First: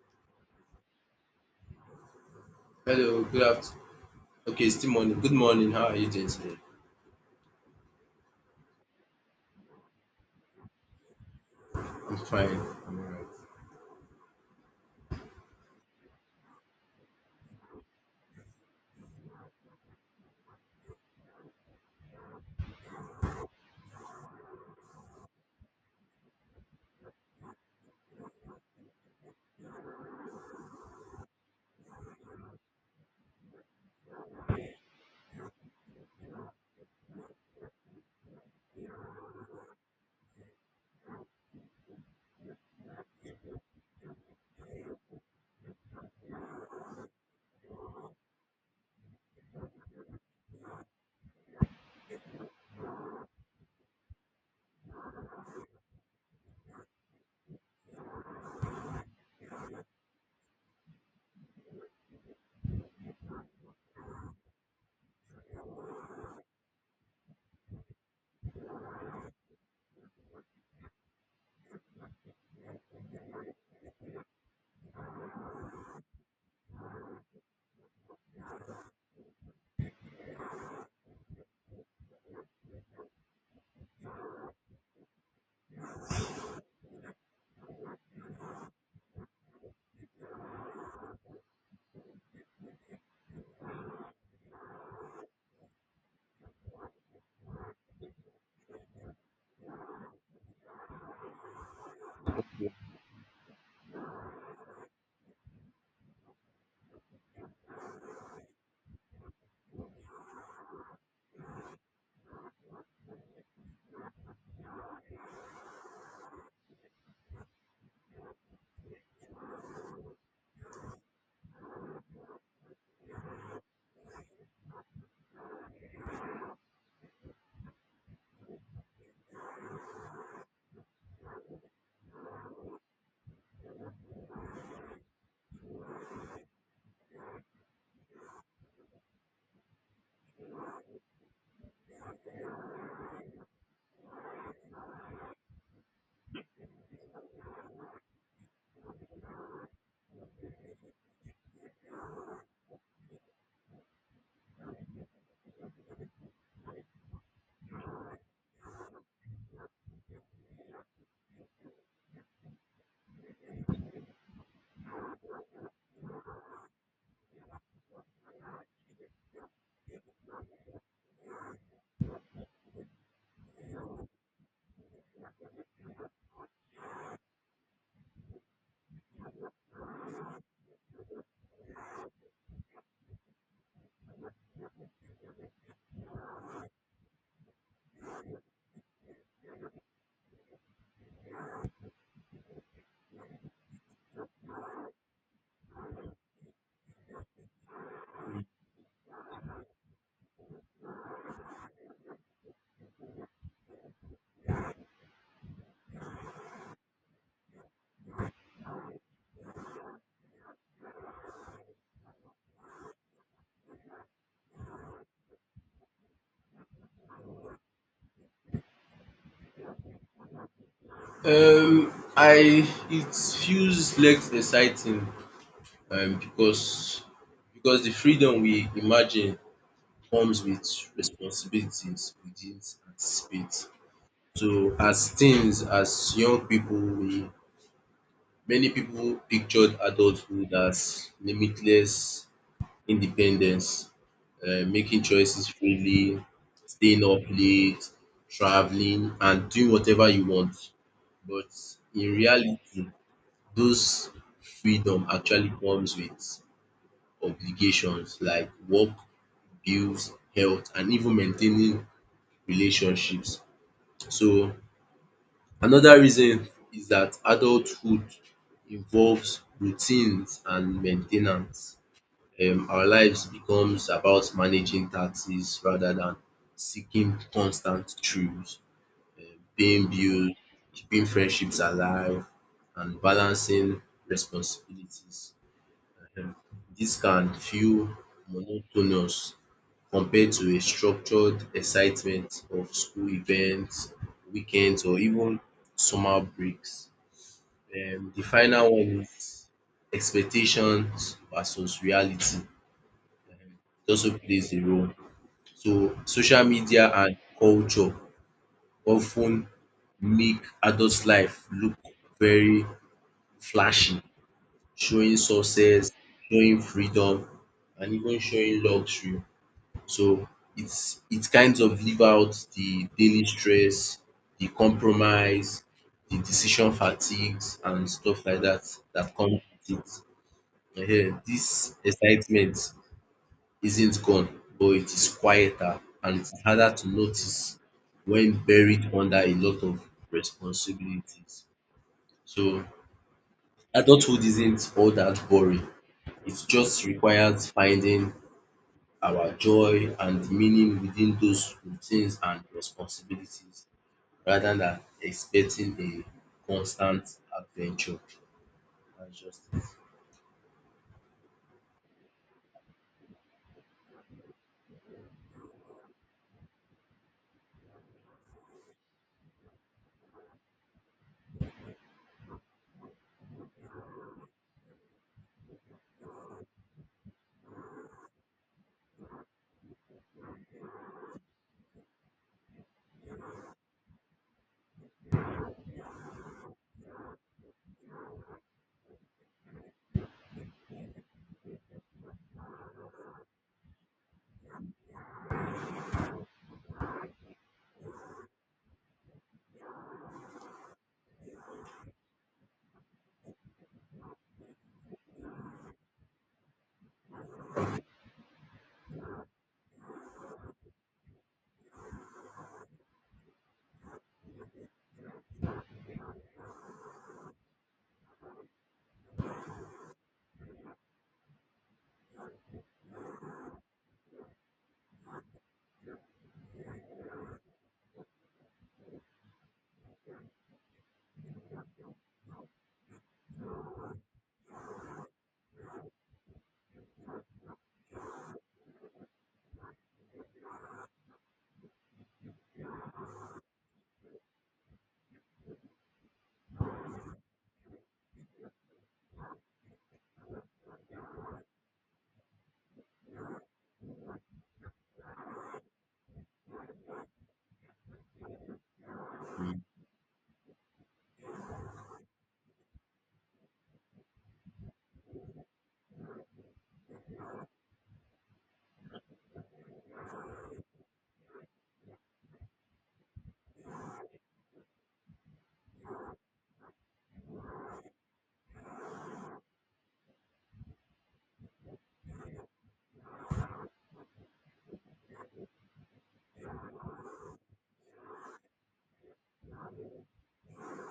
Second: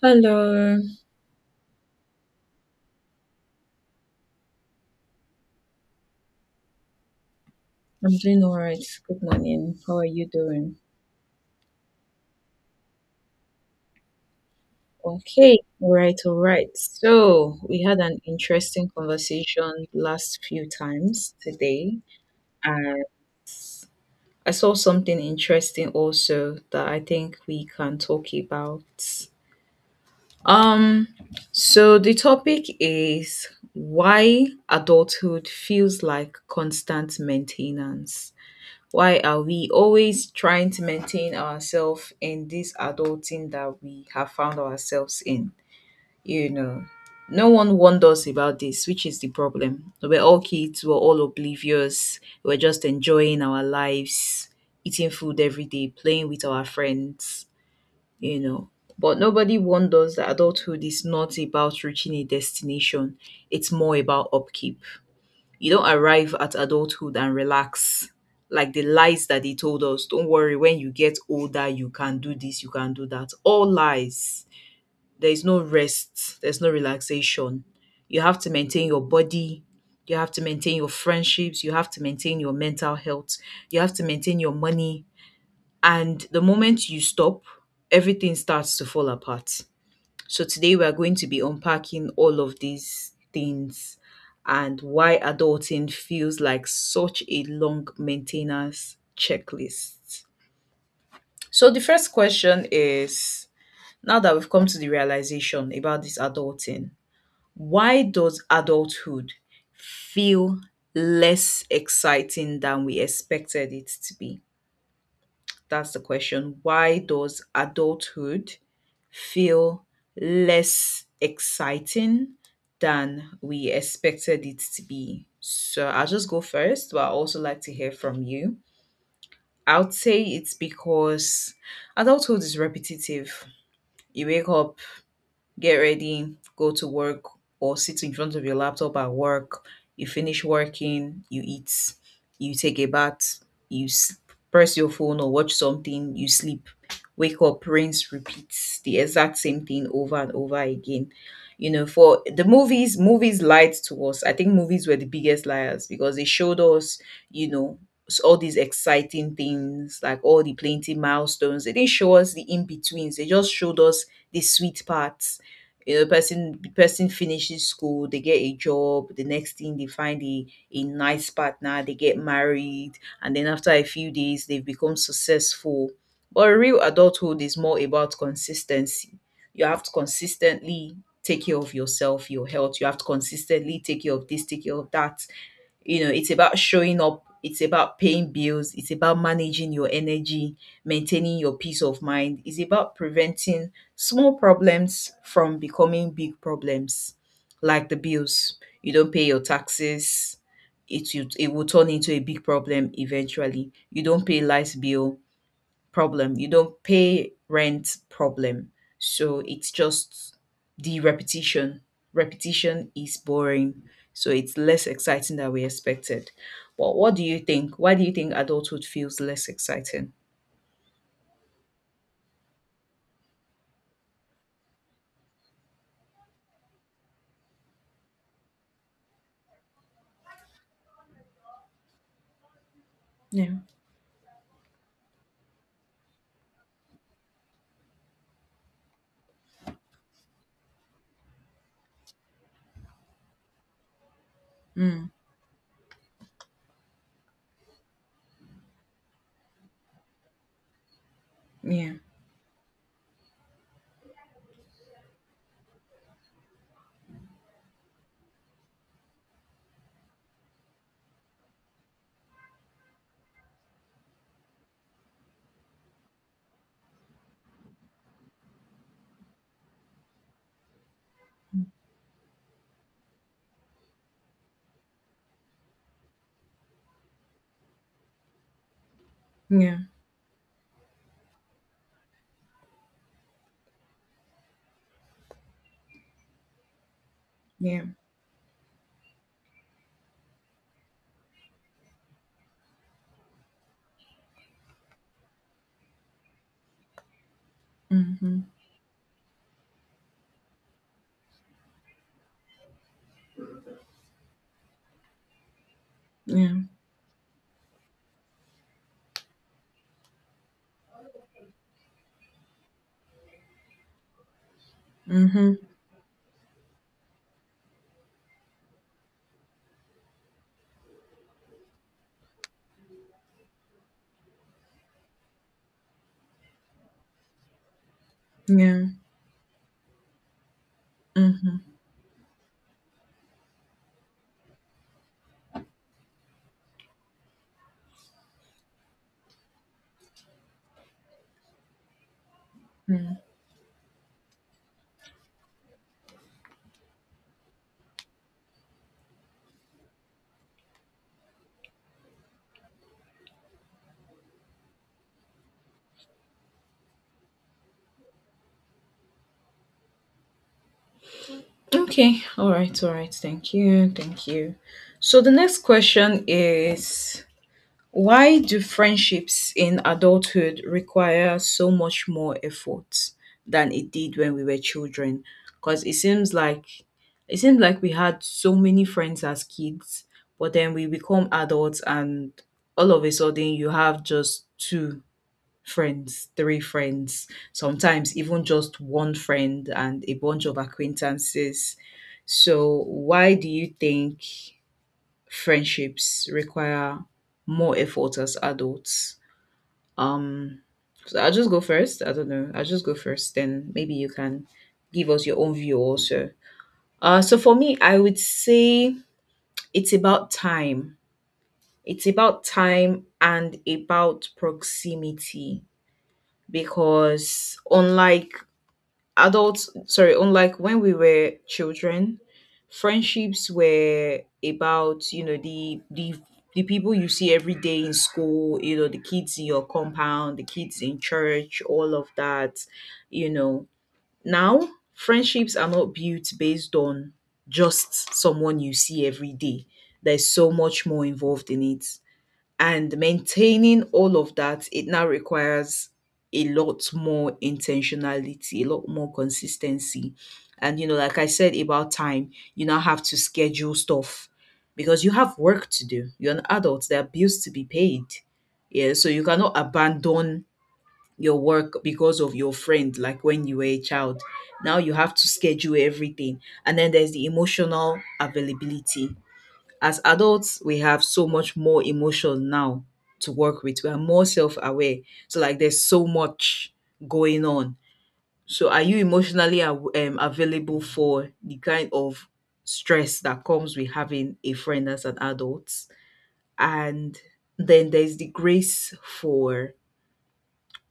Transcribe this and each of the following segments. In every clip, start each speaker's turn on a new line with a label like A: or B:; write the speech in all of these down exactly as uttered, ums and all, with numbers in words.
A: Hello,
B: Hello, good afternoon. Okay, it's still morning. Good morning. How are you doing today?
A: I'm doing all right. Good morning. How are you doing?
B: I'm fine. I'm
A: Okay, all right, all right. So, we had an interesting conversation last few times today, and I saw something interesting also that I think we can talk about. Um, so the topic is why adulthood feels like constant maintenance. Why are we always trying to maintain ourselves in this adulting that we have found ourselves in? You know, no one warned us about this, which is the problem. We We're all kids, we we're all oblivious, we we're just enjoying our lives, eating food every day, playing with our friends, you know. But nobody warned us that adulthood is not about reaching a destination, it's more about upkeep. You don't arrive at adulthood and relax. Like the lies that they told us, don't worry, when you get older, you can do this, you can do that. All lies. There is no rest, there's no relaxation. You have to maintain your body, you have to maintain your friendships, you have to maintain your mental health, you have to maintain your money. And the moment you stop, everything starts to fall apart. So today we are going to be unpacking all of these things and why adulting feels like such a long maintenance checklist. So the first question is, now that we've come to the realization about this adulting, why does adulthood feel less exciting than we expected it to be? That's the question. Why does adulthood feel less exciting than we expected it to be? So I'll just go first, but I also like to hear from you. I would say it's because adulthood is repetitive. You wake up, get ready, go to work, or sit in front of your laptop at work. You finish working, you eat, you take a bath, you s- press your phone or watch something, you sleep, wake up, rinse, repeat the exact same thing over and over again. You know, for the movies, movies lied to us. I think movies were the biggest liars because they showed us, you know, s- all these exciting things, like all the plenty milestones. They didn't show us the in betweens. They just showed us the sweet part. You know, person the person finishes school, they get a job, the next thing they find a, a nice partner, they get married, and then after a few days they've become successful. But real adulthood is more about consistency. You have to consistently take care of yourself, your health. You have to consistently take care of this, take care of that. You know, it's about showing up, it's about paying bills, it's about managing your energy, maintaining your peace of mind. It's about preventing small problems from becoming big problems. Like the bills, you don't pay your taxes, it, will- it will turn into a big problem eventually. You don't pay light bill, problem. You don't pay rent, problem. So it's just the repetition. Repetition is boring. So it's less exciting than we expected. But what do you think? Why do you think adulthood feels less exciting?
B: alright. Um, I it feels less exciting um because because the freedom we imagine comes with responsibilities we didn't
A: Yeah.
B: anticipate. So as teens, as young people, we many people pictured adulthood as limitless independence, um making
A: Mm.
B: choices freely, staying up late, traveling and doing whatever you want. But
A: Yeah.
B: in reality, those freedom actually comes with obligations like work, bills, health and even maintaining relationships. So another reason is that adulthood involves routines and maintenance. Um our lives becomes about managing taxes rather than seeking constant truths, um
A: Yeah.
B: paying bills, keeping friendships alive and balancing responsibilities. um Dis can feel
A: Yeah.
B: monotonous compared to a structured excitement of school events, weekends or even summer breaks. um The
A: Mm-hmm.
B: final one is expectations versus reality also plays a role. So social
A: Yeah.
B: media and culture often make adult life look very flashy, showing
A: Mm-hmm.
B: success, showing freedom and even showing luxury. So it's it kind of leave out the daily stress, the compromise, the decision fatigues and stuff like that
A: Yeah.
B: that come with it. Ehen,
A: Mm-hmm.
B: dis excitement isn't gone, but it is quieter and it's harder to notice when buried under a lot of responsibilities. So
A: Mm.
B: adulthood isn't all that boring. It just requires finding our joy and meaning within those routines and responsibilities rather than expecting a constant adventure. That's just it.
A: Okay. All right. All right. Thank you. Thank you. So the next question is, why do friendships in adulthood require so much more effort than it did when we were children? Because it seems like, it seems like we had so many friends as kids, but then we become adults and all of a sudden you have just two friends, three friends, sometimes even just one friend and a bunch of acquaintances. So why do you think friendships require more effort as adults? Um, so I'll just go first. I don't know. I'll just go first. Then maybe you can give us your own view also. Uh, so for me, I would say it's about time. It's about time and about proximity because unlike adults, sorry, unlike when we were children, friendships were about, you know, the the the people you see every day in school, you know, the kids in your compound, the kids in church, all of that, you know. Now friendships are not built based on just someone you see every day. There's so much more involved in it, and maintaining all of that, it now requires a lot more intentionality, a lot more consistency. And, you know, like I said about time, you now have to schedule stuff because you have work to do. You're an adult, there are bills to be paid. Yeah. So you cannot abandon your work because of your friend, like when you were a child. Now you have to schedule everything. And then there's the emotional availability. As adults, we have so much more emotion now to work with. We are more self aware. So, like, there's so much going on. So, are you emotionally aw- um, available for the kind of stress that comes with having a friend as an adult? And then there's the grace for,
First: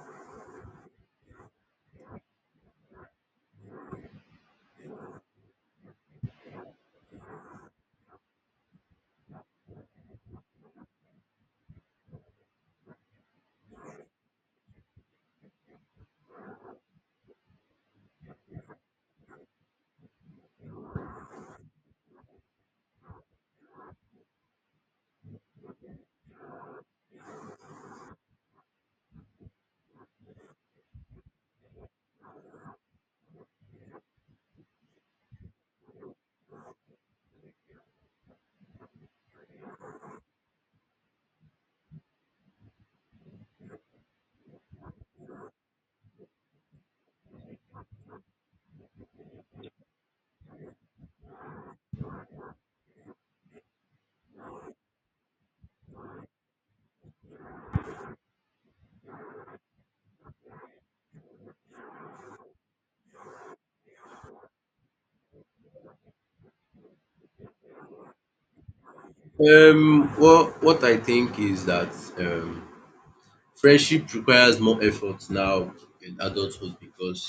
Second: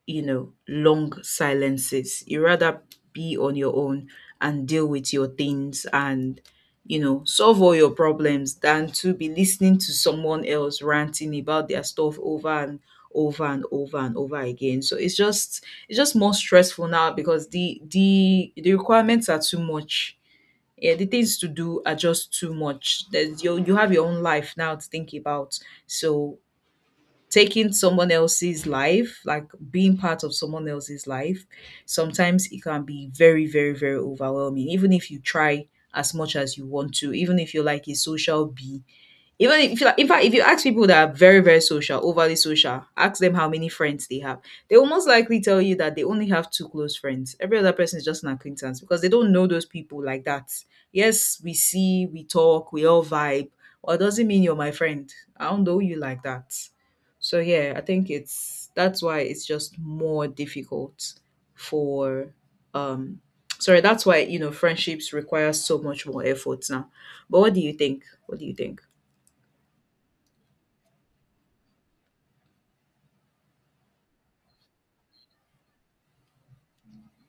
A: you know, long silences. You rather be on your own and deal with your things and, you know, solve all your problems than to be listening to someone else ranting about their stuff over and over and over and over again. So it's just, it's just more stressful now because the the the requirements are too much. Yeah, the things to do are just too much. There's You, you have your own life now to think about. So taking someone else's life, like being part of someone else's life, sometimes it can be very, very, very overwhelming. Even if you try as much as you want to, even if you're like a social bee, even if you, in fact, if you ask people that are very, very social, overly social, ask them how many friends they have, they will most likely tell you that they only have two close friends. Every other person is just an acquaintance because they don't know those people like that. Yes, we see, we talk, we all vibe, or it doesn't mean you're my friend. I don't know you like that. So yeah, I think it's, that's why it's just more difficult for um sorry, that's why, you know, friendships require so much more effort now. But what do you think? What do you think?
B: Um, well, what I think is that um, friendship requires more effort now in adulthood because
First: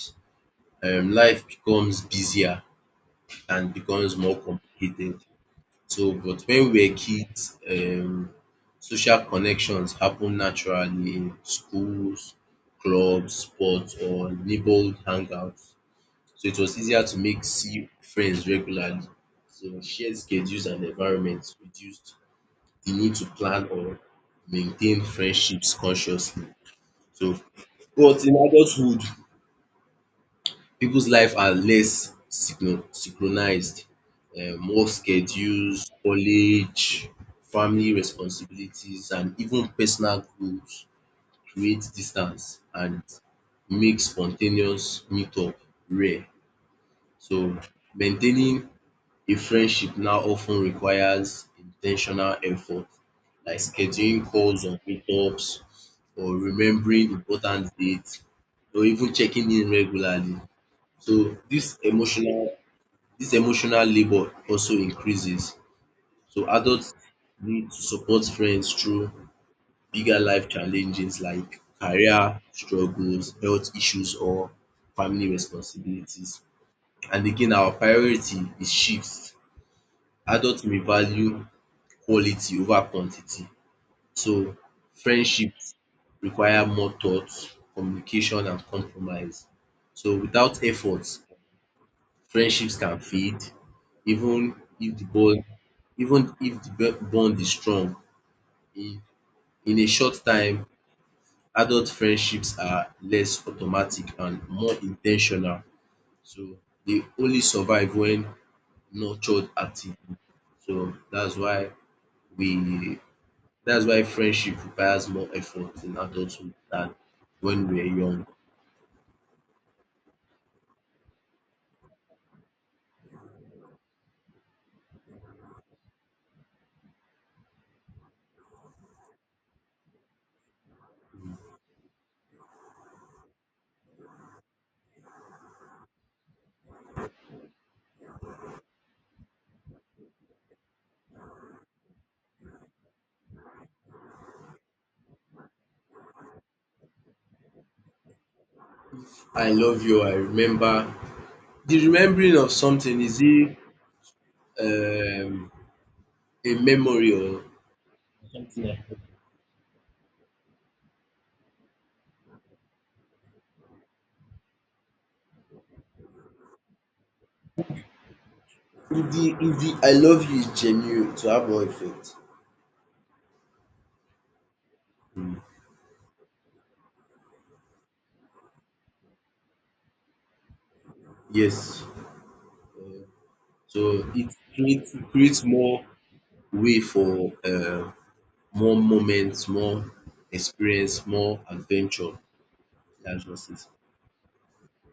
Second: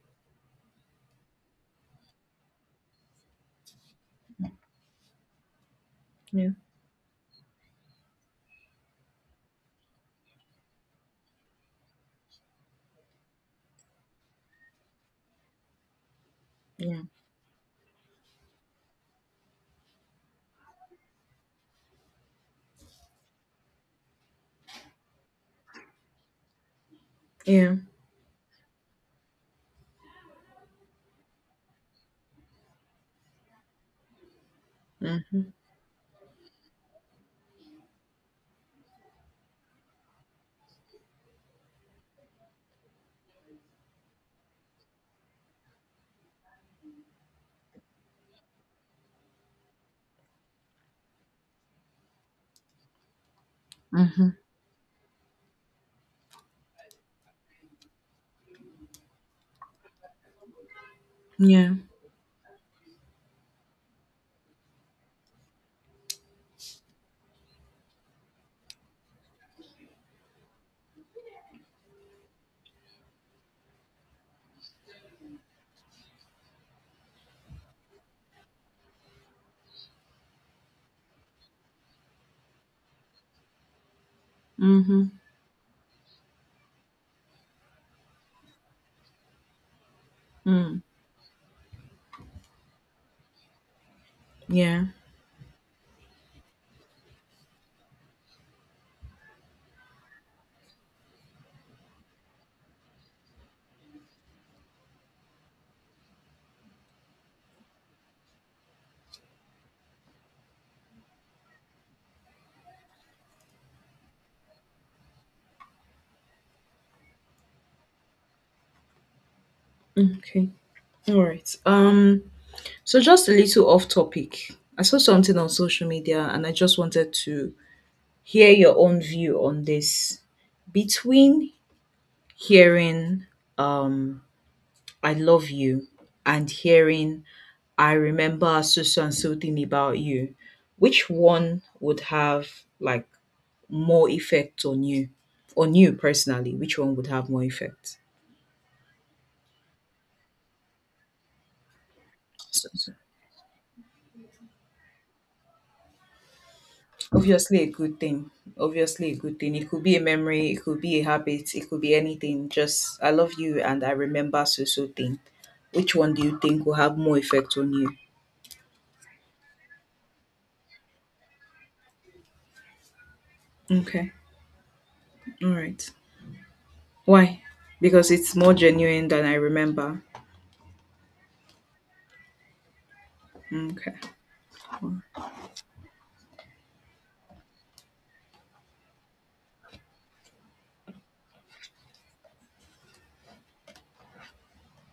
B: um life becomes busier and becomes more complicated. So but when we were kids um social connections happen naturally in schools, clubs, sports or neighborhood hangouts. So it was
A: Yeah.
B: easier to make see friends regularly. So shared schedules and environments reduced the need to plan or maintain friendships consciously. So,
A: Yeah.
B: but in adulthood, people's life are less synchro- synchronized. Um, work
A: Mm-hmm.
B: schedules, college, family responsibilities, and even personal goals create distance and make spontaneous meetup rare. So, maintaining a friendship now often requires intentional effort, like scheduling
A: Mm-hmm.
B: calls or meetups, or remembering important dates, or even checking in regularly. So
A: Yeah.
B: this emotional this emotional labor also increases. So adults need to support friends through bigger life challenges like career struggles, health issues, or family responsibilities. And again, our priority is shifts. Adults may value quality over quantity. So
A: Mm-hmm.
B: friendships require more thought, communication and compromise. So without
A: Mm.
B: effort, friendships can fade even
A: Yeah.
B: if the bond even if the bo- bond is strong. In in a short time, adult friendships are less automatic and more intentional. So they only survive when nurtured actively. So that's why we That's why friendship requires more effort in adulthood than when we were young.
A: Okay. All right. Um. So just a little off topic. I saw something on social media, and I just wanted to hear your own view on this. Between hearing um "I love you" and hearing "I remember so so and so thing about you," which one would have, like, more effect on you, on you personally? Which one would have more effect?
B: I love you, I remember. The remembering of
A: So, so
B: something is it um a memory or
A: obviously a good thing. Obviously a good thing. It could be a memory, it could be a habit, it could be anything. Just I love you and I remember so so thing. Which one do you think will have more effect on you?
B: if the if the I love you is genuine to have more effect.
A: Okay.
B: Mm,
A: All right. Why? Because it's more genuine than I remember?
B: yes.
A: Okay.
B: So it creates creates more way for uh, more moments, more experience, more adventure. That's just it.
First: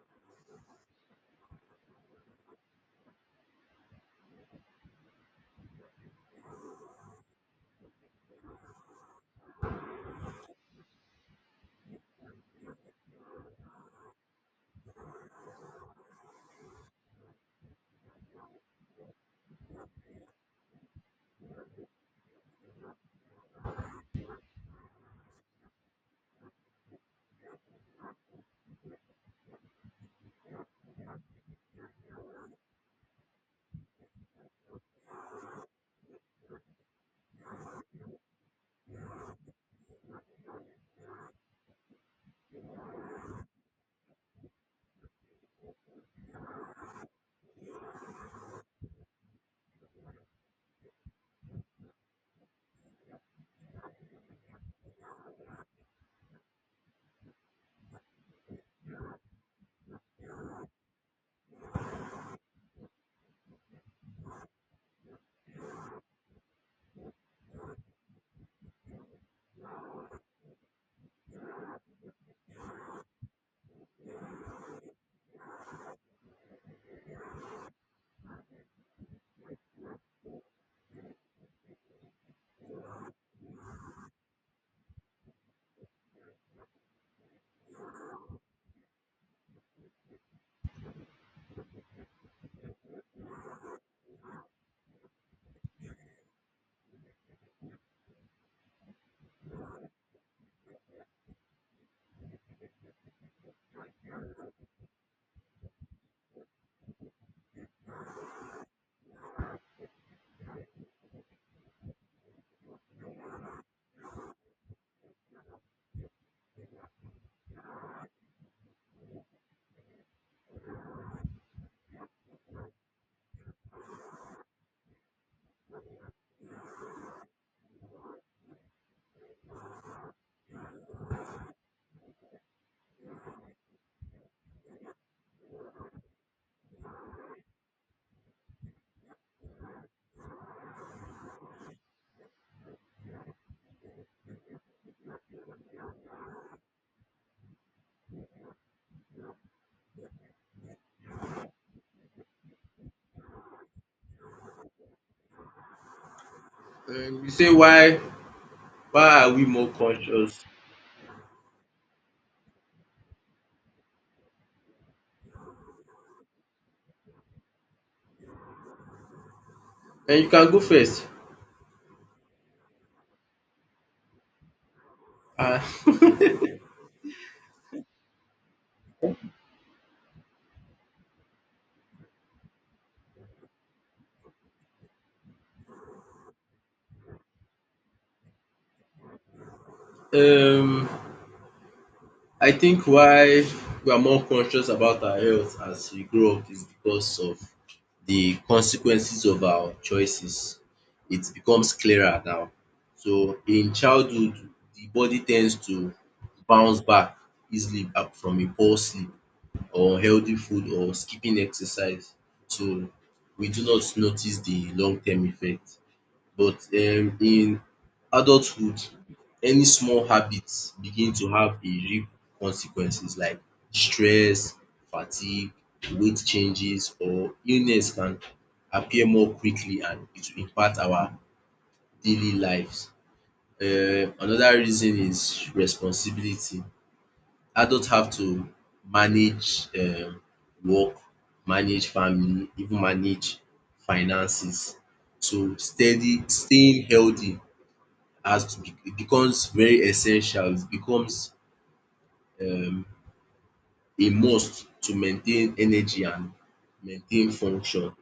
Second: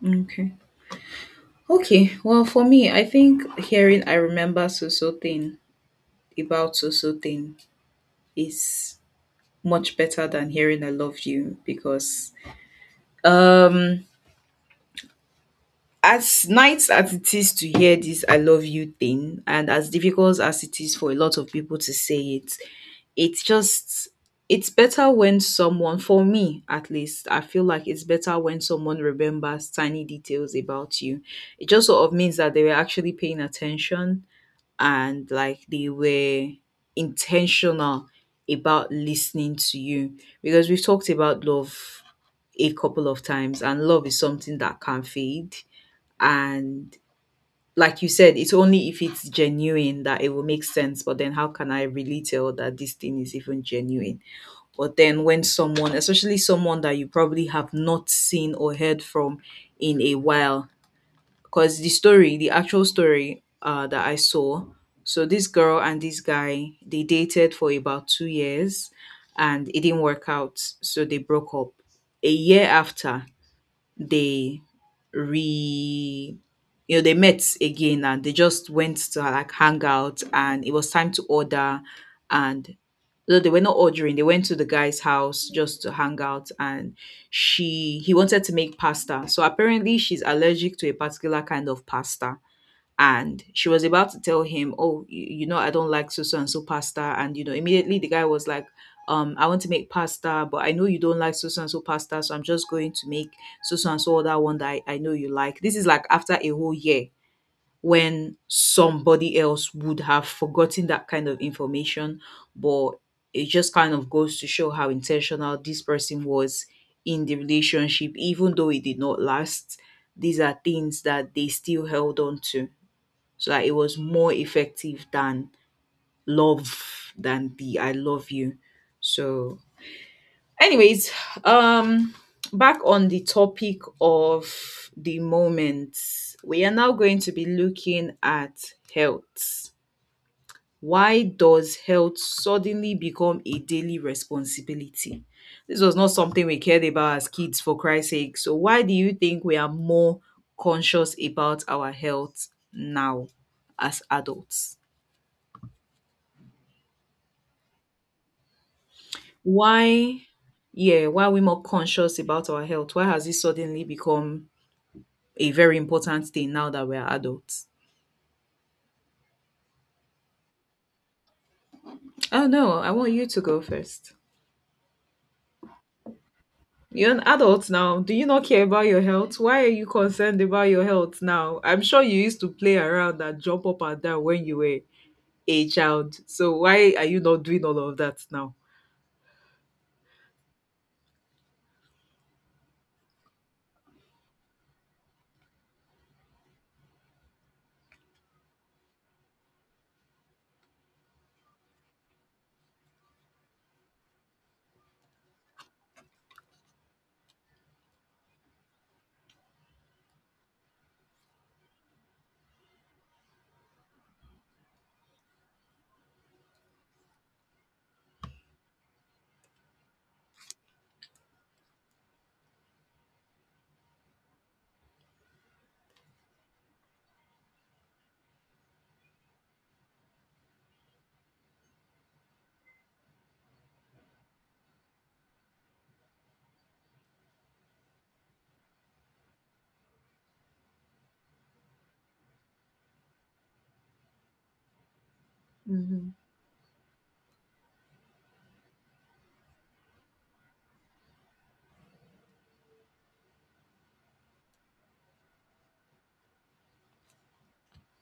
A: Okay. Okay, well for me, I think hearing I remember so so thing about so so thing is much better than hearing I love you because, um, as nice as it is to hear this I love you thing and as difficult as it is for a lot of people to say it, it's just, it's better when someone, for me at least, I feel like it's better when someone remembers tiny details about you. It just sort of means that they were actually paying attention and like they were intentional about listening to you because we've talked about love a couple of times, and love is something that can fade, and like you said, it's only if it's genuine that it will make sense, but then how can I really tell that this thing is even genuine? But then when someone, especially someone that you probably have not seen or heard from in a while, because the story, the actual story, uh, that I saw, so this girl and this guy, they dated for about two years and it didn't work out. So they broke up. A year after, they re you know they met again and they just went to like hang out, and it was time to order. And no, they were not ordering, they went to the guy's house just to hang out. And she he wanted to make pasta, so apparently she's allergic to a particular kind of pasta, and she was about to tell him, oh, y- you know, I don't like so so and so pasta. And you know immediately the guy was like, um I want to make pasta, but I know you don't like so so and so pasta, so I'm just going to make so so and so other one that I, I know you like. This is like after a whole year, when somebody else would have forgotten that kind of information. But it just kind of goes to show how intentional this person was in the relationship. Even though it did not last, these are things that they still held on to, so that it was more effective than love, than the I love you. So, anyways, um, back on the topic of the moment, we are now going to be looking at health. Why does health suddenly become a daily responsibility? This was not something we cared about as kids, for Christ's sake. So, why do you think we are more conscious about our health now as adults?
B: Um, you say why why are we more
A: Why
B: conscious?
A: yeah, why are we more conscious about our health? Why has it suddenly become a very important thing now that we're adults?
B: And you can go first.
A: Oh no, I want you to go first.
B: Uh,
A: You're an adult now. Do you not care about your health? Why are you concerned about your health now? I'm sure you used to play around and jump up and down when you were a child. So why are you not doing all of that now?
B: um, I think why we are more conscious about our health as we grow up is because of the consequences of our choices. It becomes clearer now. So in childhood, the body tends to bounce back easily up from a poor sleep or healthy food or skipping exercise. So we do not notice the long-term effect. But um in adulthood, any small habits begin to have a real consequences like stress, fatigue, weight changes or illness can appear more quickly and it will impact our daily lives. Um, another reason is responsibility. Adult have to manage um work, manage family, even manage finances. So
A: Hmm.
B: steady staying healthy has to be it becomes very essential, it becomes um a must to maintain energy and maintain function.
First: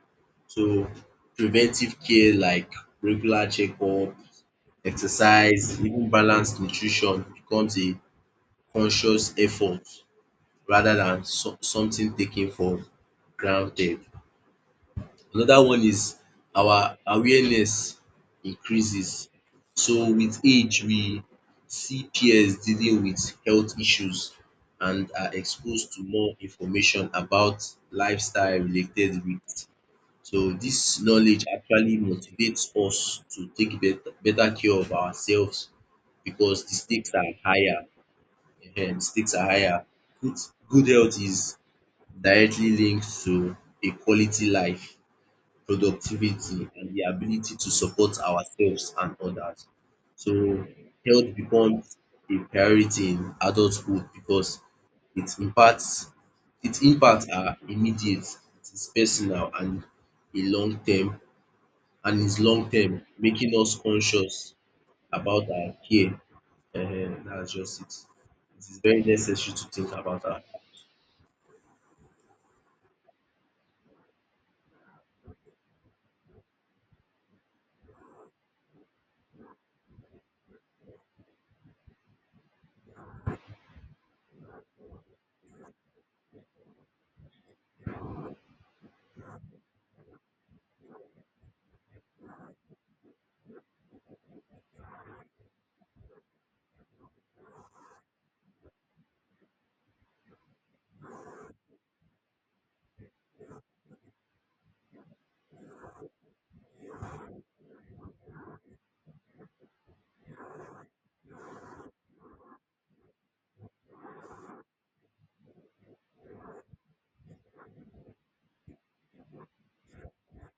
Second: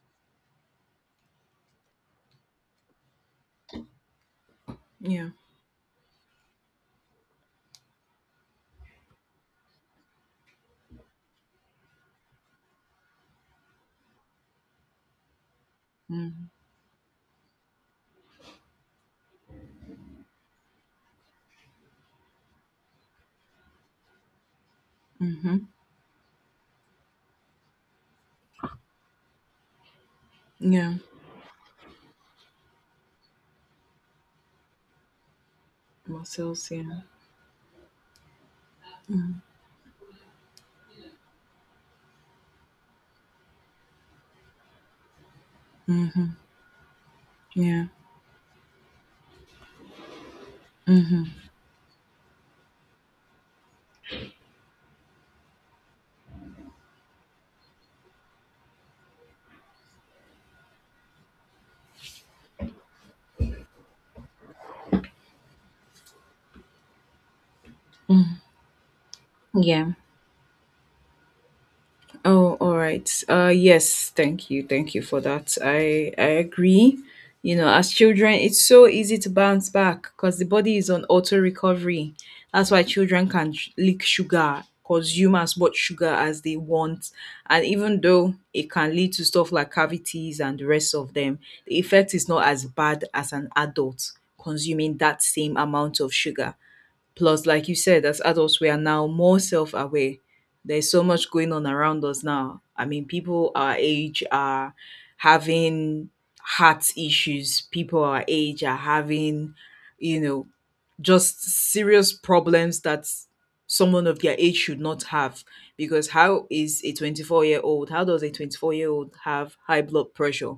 B: So preventive care like regular checkup,
A: Yeah.
B: exercise, even balanced nutrition becomes a conscious effort rather than some something taken for granted. Another one is
A: Mm-hmm.
B: our awareness increases. So with age we see peers dealing with health issues and are
A: Mm-hmm.
B: exposed to more information about lifestyle related risk. So
A: Yeah.
B: this knowledge actually motivates us to take better better care of ourselves because
A: Muscles.
B: the
A: Yeah.
B: stakes are higher. Ehen, the stakes are higher. Good Good health is directly linked to a quality life
A: Mm-hmm.
B: productivity, and the ability to
A: Yeah.
B: support ourselves and others. So health
A: Mm-hmm.
B: becomes a priority in adulthood because it impacts its impacts are immediate, it is personal and a long term and is long term, making us conscious about our care. Um that's just it. It is very necessary to think
A: Yeah.
B: about that.
A: Oh, all right. Uh, yes, thank you. Thank you for that. I I agree. You know, as children, it's so easy to bounce back because the body is on auto recovery. That's why children can sh- lick sugar, consume as much sugar as they want, and even though it can lead to stuff like cavities and the rest of them, the effect is not as bad as an adult consuming that same amount of sugar. Plus, like you said, as adults, we are now more self aware. There's so much going on around us now. I mean, people our age are having heart issues, people our age are having, you know, just serious problems that someone of their age should not have. Because how is a twenty-four year old, how does a twenty-four year old have high blood pressure?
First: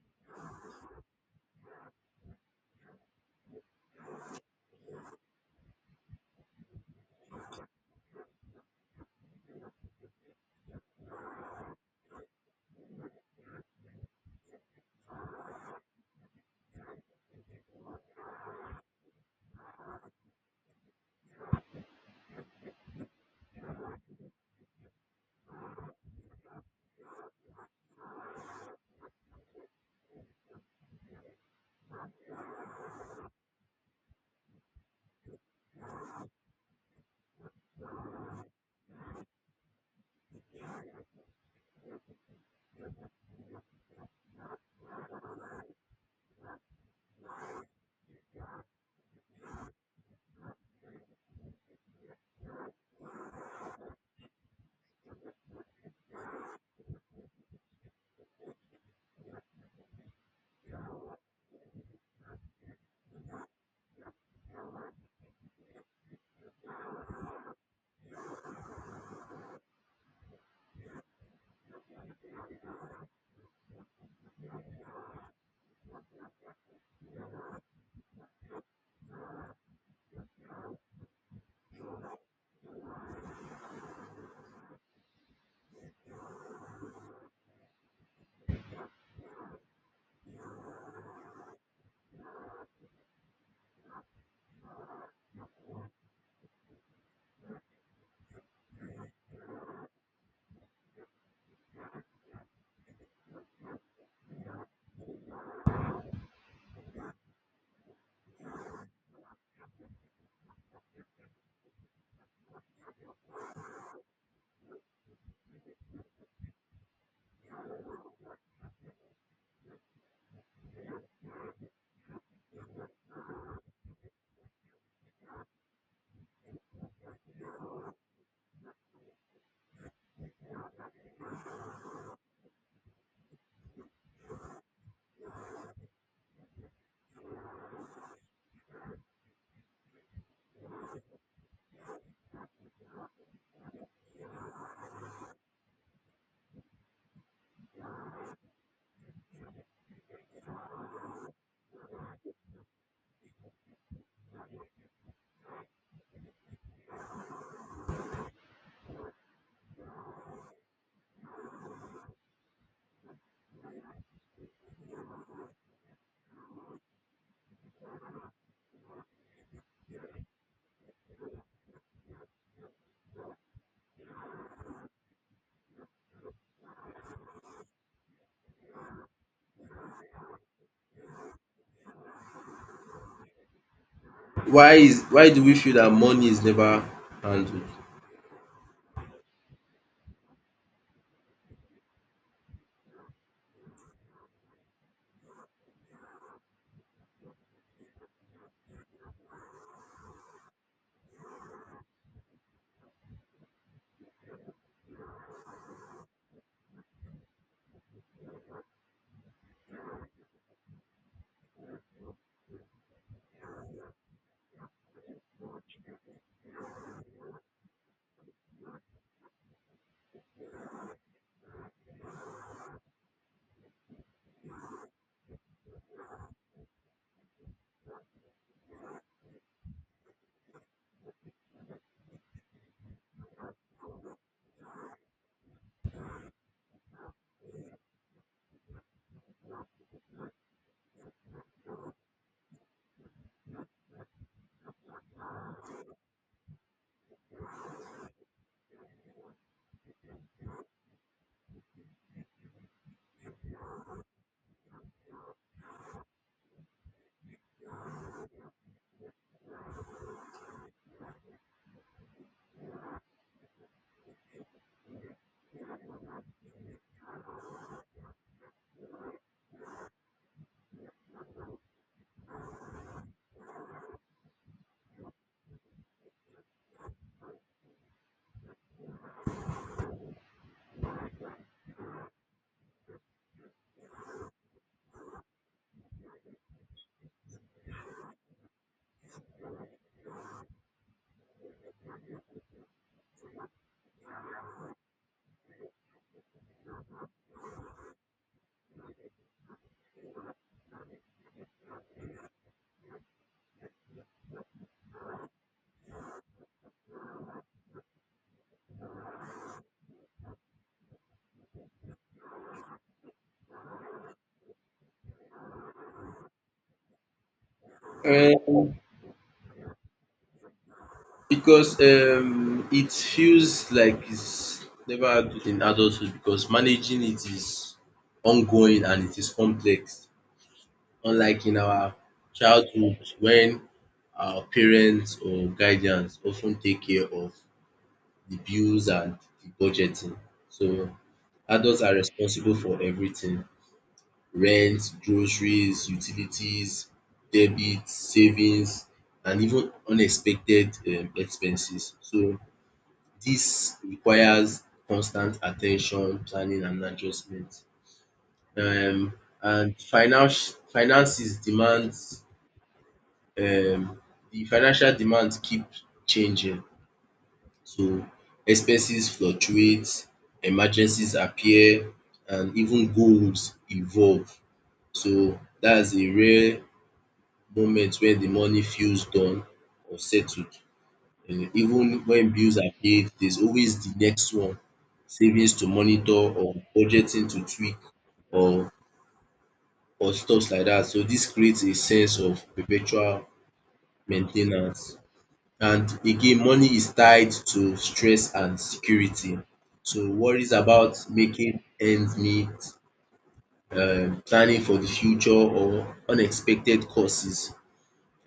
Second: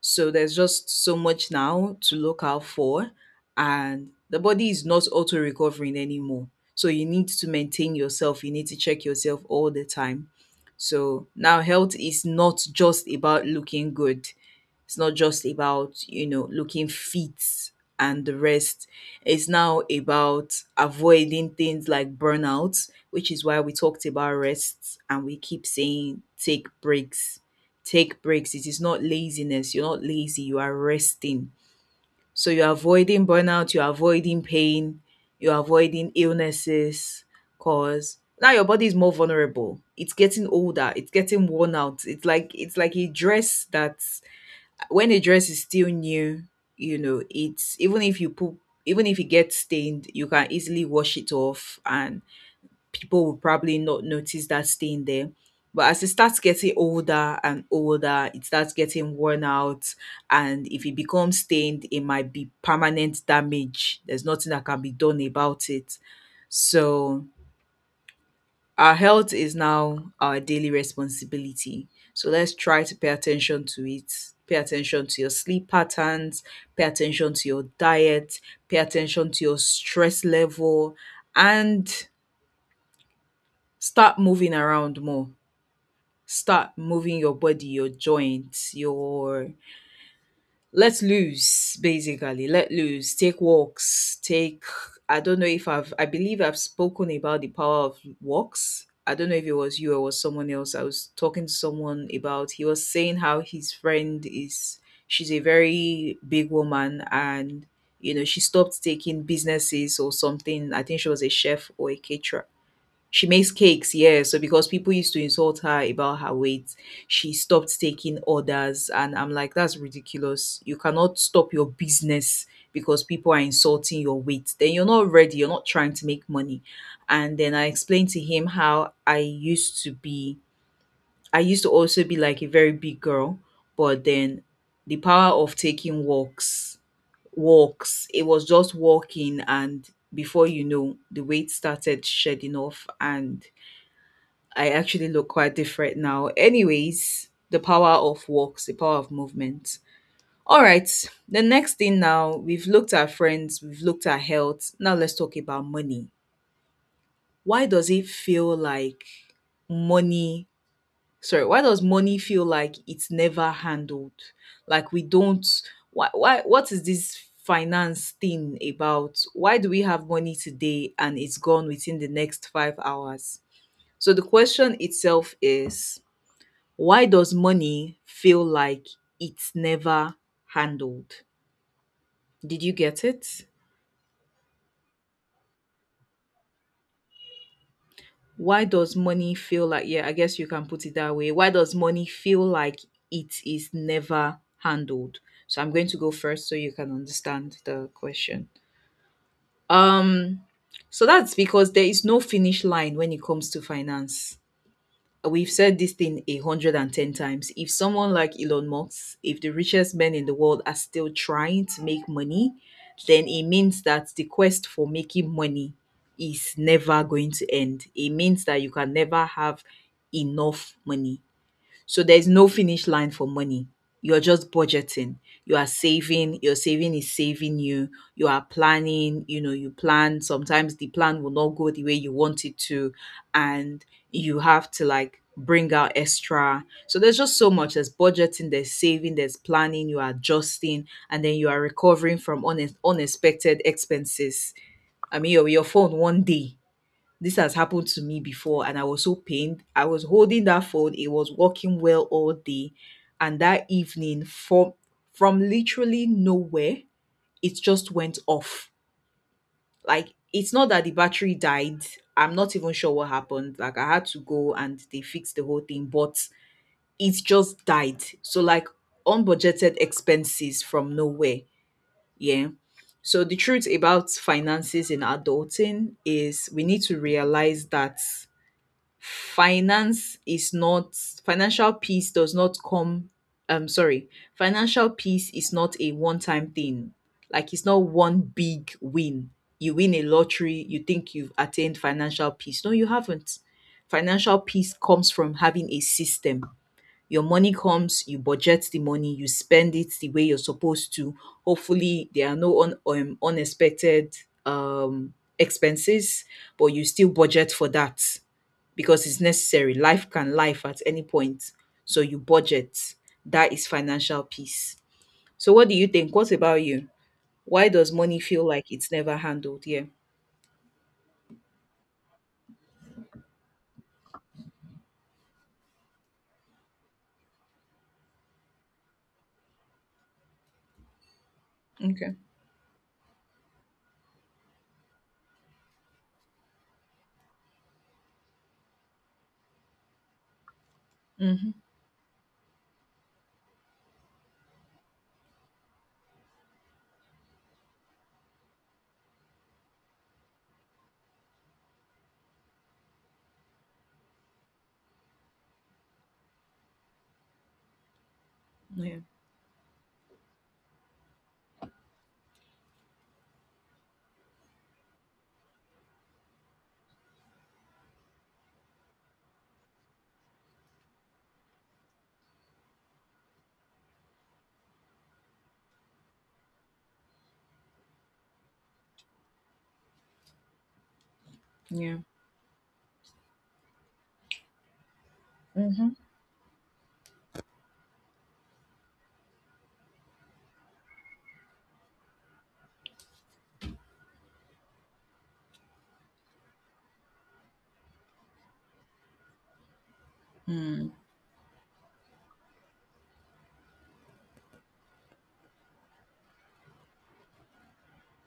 A: So there's just so much now to look out for, and the body is not auto recovering anymore. So you need to maintain yourself, you need to check yourself all the time. So now health is not just about looking good, it's not just about, you know, looking fit and the rest. It's now about avoiding things like burnout, which is why we talked about rest, and we keep saying take breaks, take breaks. It is not laziness. You're not lazy. You are resting. So you're avoiding burnout. You're avoiding pain. You're avoiding illnesses. Cause now your body is more vulnerable. It's getting older. It's getting worn out. It's like it's like a dress, that when a dress is still new, you know, it's even if you put even if it gets stained, you can easily wash it off and people will probably not notice that stain there. But as it starts getting older and older, it starts getting worn out. And if it becomes stained, it might be permanent damage. There's nothing that can be done about it. So, our health is now our daily responsibility. So, let's try to pay attention to it. Pay attention to your sleep patterns, pay attention to your diet, pay attention to your stress level, and start moving around more, start moving your body, your joints, your let loose basically. Let loose. Take walks. Take I don't know if I've I believe I've spoken about the power of walks. I don't know if it was you or was someone else. I was talking to someone about he was saying how his friend is she's a very big woman, and you know she stopped taking businesses or something. I think she was a chef or a caterer, she makes cakes, yeah. So because people used to insult her about her weight, she stopped taking orders. And I'm like, that's ridiculous. You cannot stop your business because people are insulting your weight. Then you're not ready, you're not trying to make money. And then I explained to him how I used to be, I used to also be like a very big girl, but then the power of taking walks, walks, it was just walking, and before you know, the weight started shedding off, and I actually look quite different now. Anyways, the power of walks, the power of movement. All right, the next thing now, we've looked at friends, we've looked at health. Now let's talk about money. Why does it feel like money? Sorry, why does money feel like it's never handled? Like we don't, why why what is this finance thing about? Why do we have money today and it's gone within the next five hours? So the question itself is, why does money feel like it's never handled? Did you get it?
B: Why is why do we feel that money is never handled?
A: Why does money feel like, yeah, I guess you can put it that way. Why does money feel like it is never handled? So I'm going to go first so you can understand the question. Um, so that's because there is no finish line when it comes to finance. We've said this thing a hundred and ten times. If someone like Elon Musk, if the richest men in the world are still trying to make money, then it means that the quest for making money is never going to end. It means that you can never have enough money. So there's no finish line for money. You're just budgeting. You are saving. Your saving is saving you. You are planning. You know, you plan. Sometimes the plan will not go the way you want it to. And you have to like bring out extra. So there's just so much. There's budgeting, there's saving, there's planning, you are adjusting, and then you are recovering from une- unexpected expenses. I mean, your, your phone one day, this has happened to me before and I was so pained. I was holding that phone, it was working well all day. And that evening, from from literally nowhere, it just went off. Like it's not that the battery died. I'm not even sure what happened. Like I had to go and they fixed the whole thing, but it just died. So like unbudgeted expenses from nowhere. Yeah. So the truth about finances in adulting is we need to realize that finance is not, financial peace does not come, um sorry, financial peace is not a one time thing, like it's not one big win. You win a lottery, you think you've attained financial peace. No, you haven't. Financial peace comes from having a system. Your money comes, you budget the money, you spend it the way you're supposed to. Hopefully, there are no un- um, unexpected um, expenses, but you still budget for that because it's necessary. Life can life at any point. So you budget. That is financial peace. So what do you think? What about you? Why does money feel like
B: Um
A: it's never handled? Yeah.
B: Because um it feels like it's never handled in adulthood because managing it is ongoing and it is complex. Unlike in our
A: Okay.
B: childhood when our parents or guardians often take care of the bills and the budgeting. So
A: Mm-hmm.
B: adults are responsible for everything: rent, groceries, utilities, debit, savings and even unexpected um expenses. So this requires constant attention, planning and adjustment.
A: Yeah.
B: Um, and finance finances demands um, the financial demands keep changing. So expenses fluctuate, emergencies appear, and even goals evolve. So that's a rare moment when the money feels done or settled. Um even
A: Yeah.
B: when bills are paid, there's always the next one. Savings to
A: Mm-hmm.
B: monitor or budgeting to tweak or or stuffs like that. So this creates a sense of perpetual maintenance. And again, money is tied to stress and security. So worries
A: Mm.
B: about making ends meet, um planning for the future or unexpected costs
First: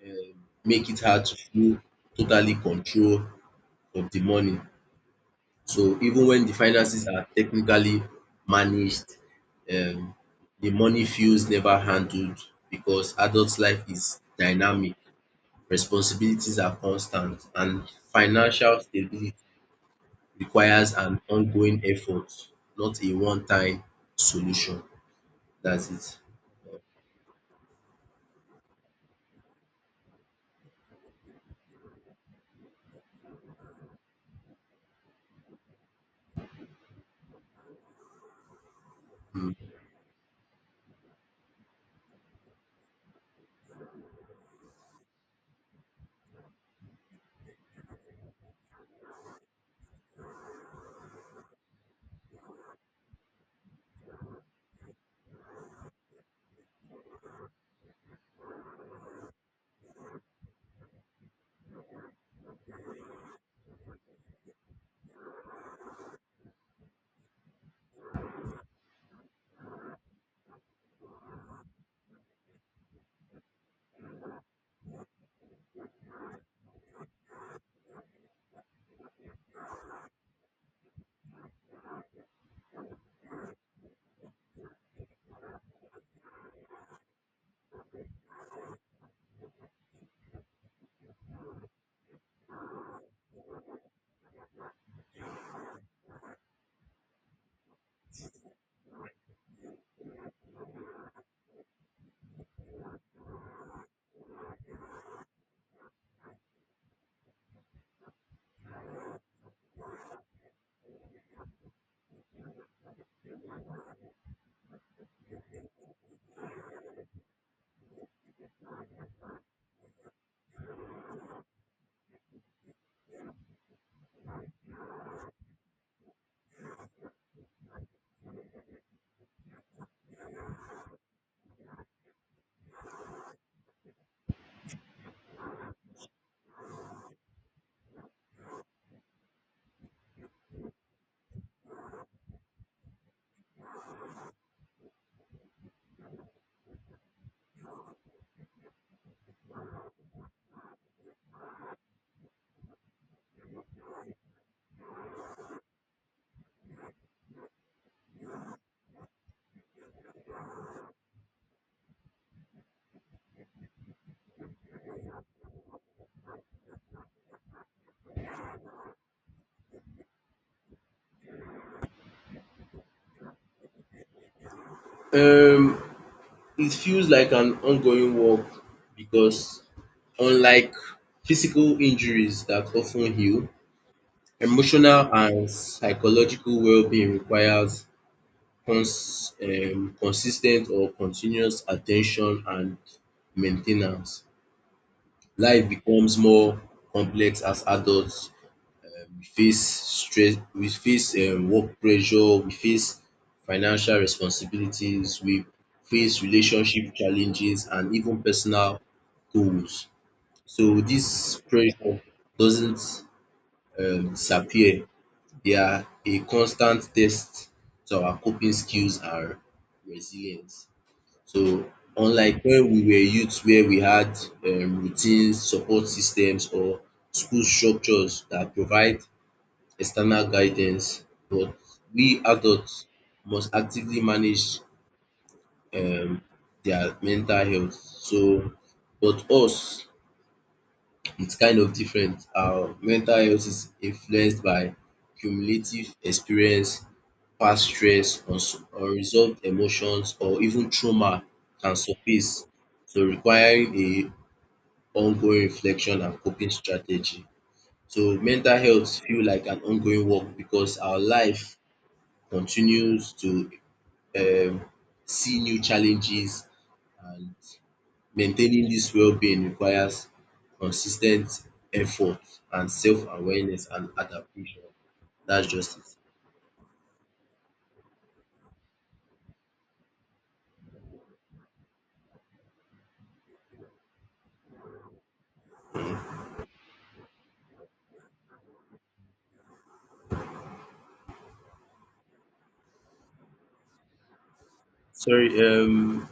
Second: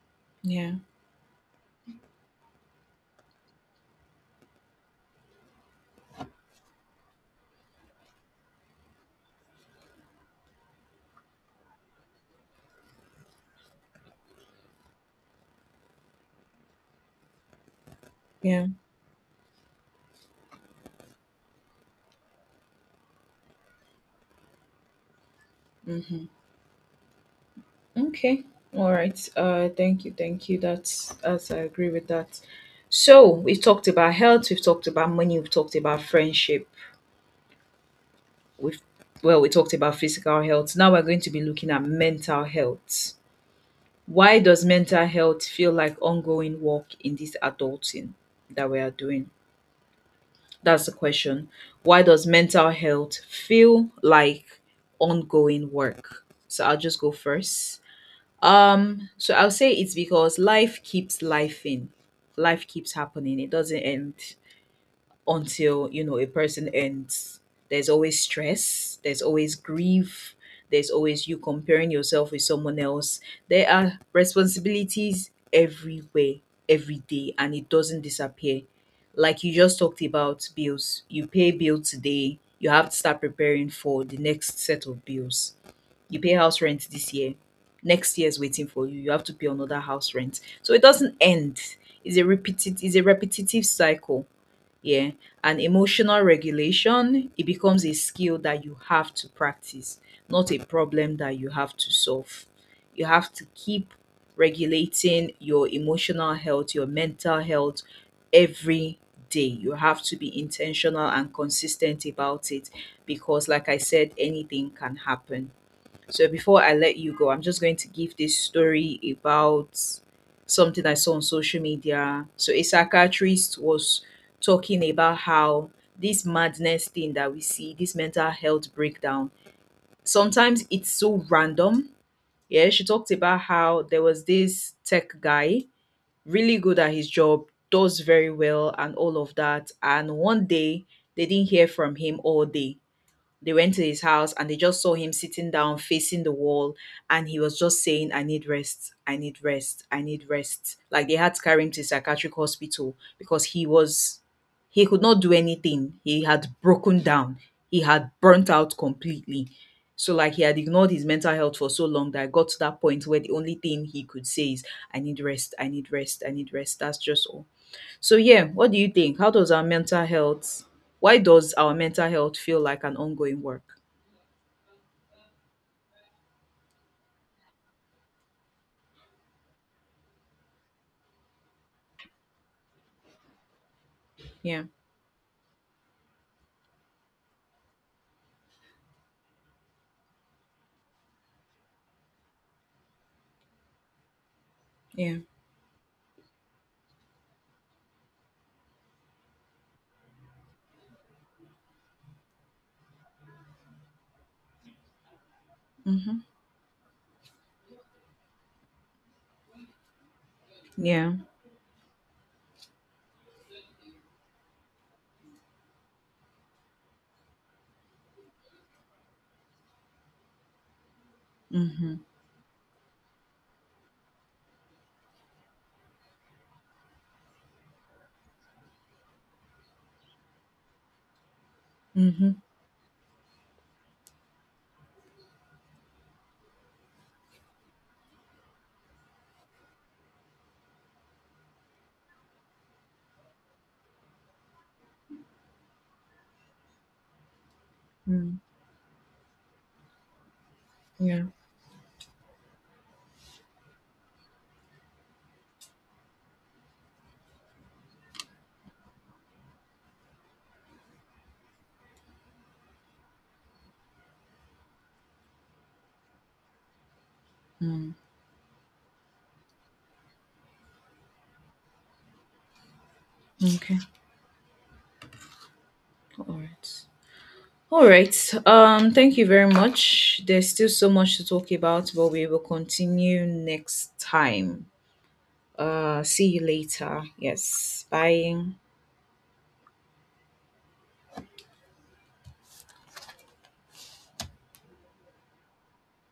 B: um
A: Yeah.
B: make it hard to feel totally control of the money. So even when the finances are technically managed, um, the money feels never handled because adult life is dynamic, responsibilities are constant, and
A: Yeah.
B: financial stability requires an ongoing effort, not a one-time solution. That's it.
A: Okay. All right. Uh, thank you. Thank you. That's, that's, I agree with that. So we've talked about health, we've talked about money, we've talked about friendship, we've, well, we
B: Mm.
A: talked about physical health. Now we're going to be looking at mental health. Why does mental health feel like ongoing work in this adulting that we are doing? That's the question. Why does mental health feel like ongoing work? So I'll just go first. Um, so I'll say it's because life keeps life in. Life keeps happening. It doesn't end until, you know, a person ends. There's always stress, there's always grief, there's always you comparing yourself with someone else. There are responsibilities everywhere, every day, and it doesn't disappear. Like you just talked about bills. You pay bill today, you have to start preparing for the next set of bills. You pay house rent this year, next year is waiting for you, you have to pay another house rent. So it doesn't end. It's a repeated, it's a repetitive cycle. Yeah. And emotional regulation, it becomes a skill that you have to practice, not a problem that you have to solve. You have to keep regulating your emotional health, your mental health, every day. You have to be intentional and consistent about it, because like I said, anything can happen. So before I let you go, I'm just going to give this story about something I saw on social media. So a psychiatrist was talking about how this madness thing that we see, this mental health breakdown, sometimes it's so random. Yeah, she talked about how there was this tech guy, really good at his job, does very well and all of that. And one day they didn't hear from him all day. They went to his house and they just saw him sitting down facing the wall, and he was just saying, I need rest, I need rest, I need rest. Like they had to carry him to a psychiatric hospital because he was he could not do anything. He had broken down. He had burnt out completely. So like he had ignored his mental health for so long that I got to that point where the only thing he could say is, I need rest, I need rest, I need rest. That's just all. So yeah, what do you think? How does our mental health why does our mental health feel like an ongoing work?
B: Um, it feels like an ongoing work because unlike physical injuries that often heal,
A: Yeah.
B: emotional and psychological well-being requires cons um consis or continuous attention and maintenance.
A: Yeah.
B: Life becomes more complex as adults. We face stress, we face um work pressure, we face financial responsibilities, we
A: Mhm.
B: face relationship challenges and even personal goals. So
A: Yeah.
B: this pressure doesn't um disappear. They are a constant test to our coping skills and resilience. So
A: Mhm.
B: unlike when we were youth where we had um routines, support systems or school structures that provide external guidance, but we
A: Mhm.
B: adults must actively manage um their mental health. So but us it's kind of different. Our mental health is influenced by cumulative experience past stress,
A: Mm.
B: uns- unresolved emotions or even trauma
A: Yeah.
B: can surface, so requiring a ongoing reflection and coping strategy. So mental health feel like an ongoing work because our life continues to um see new challenges and
A: Mm.
B: maintaining this well-being requires consistent effort and self-awareness
A: Okay.
B: and adaptation. That's just
A: All right. All right. Um thank you very much. There's still so much to talk about, but we will continue next time. Uh
B: it.
A: see you later. Yes. Bye.
B: Sorry, um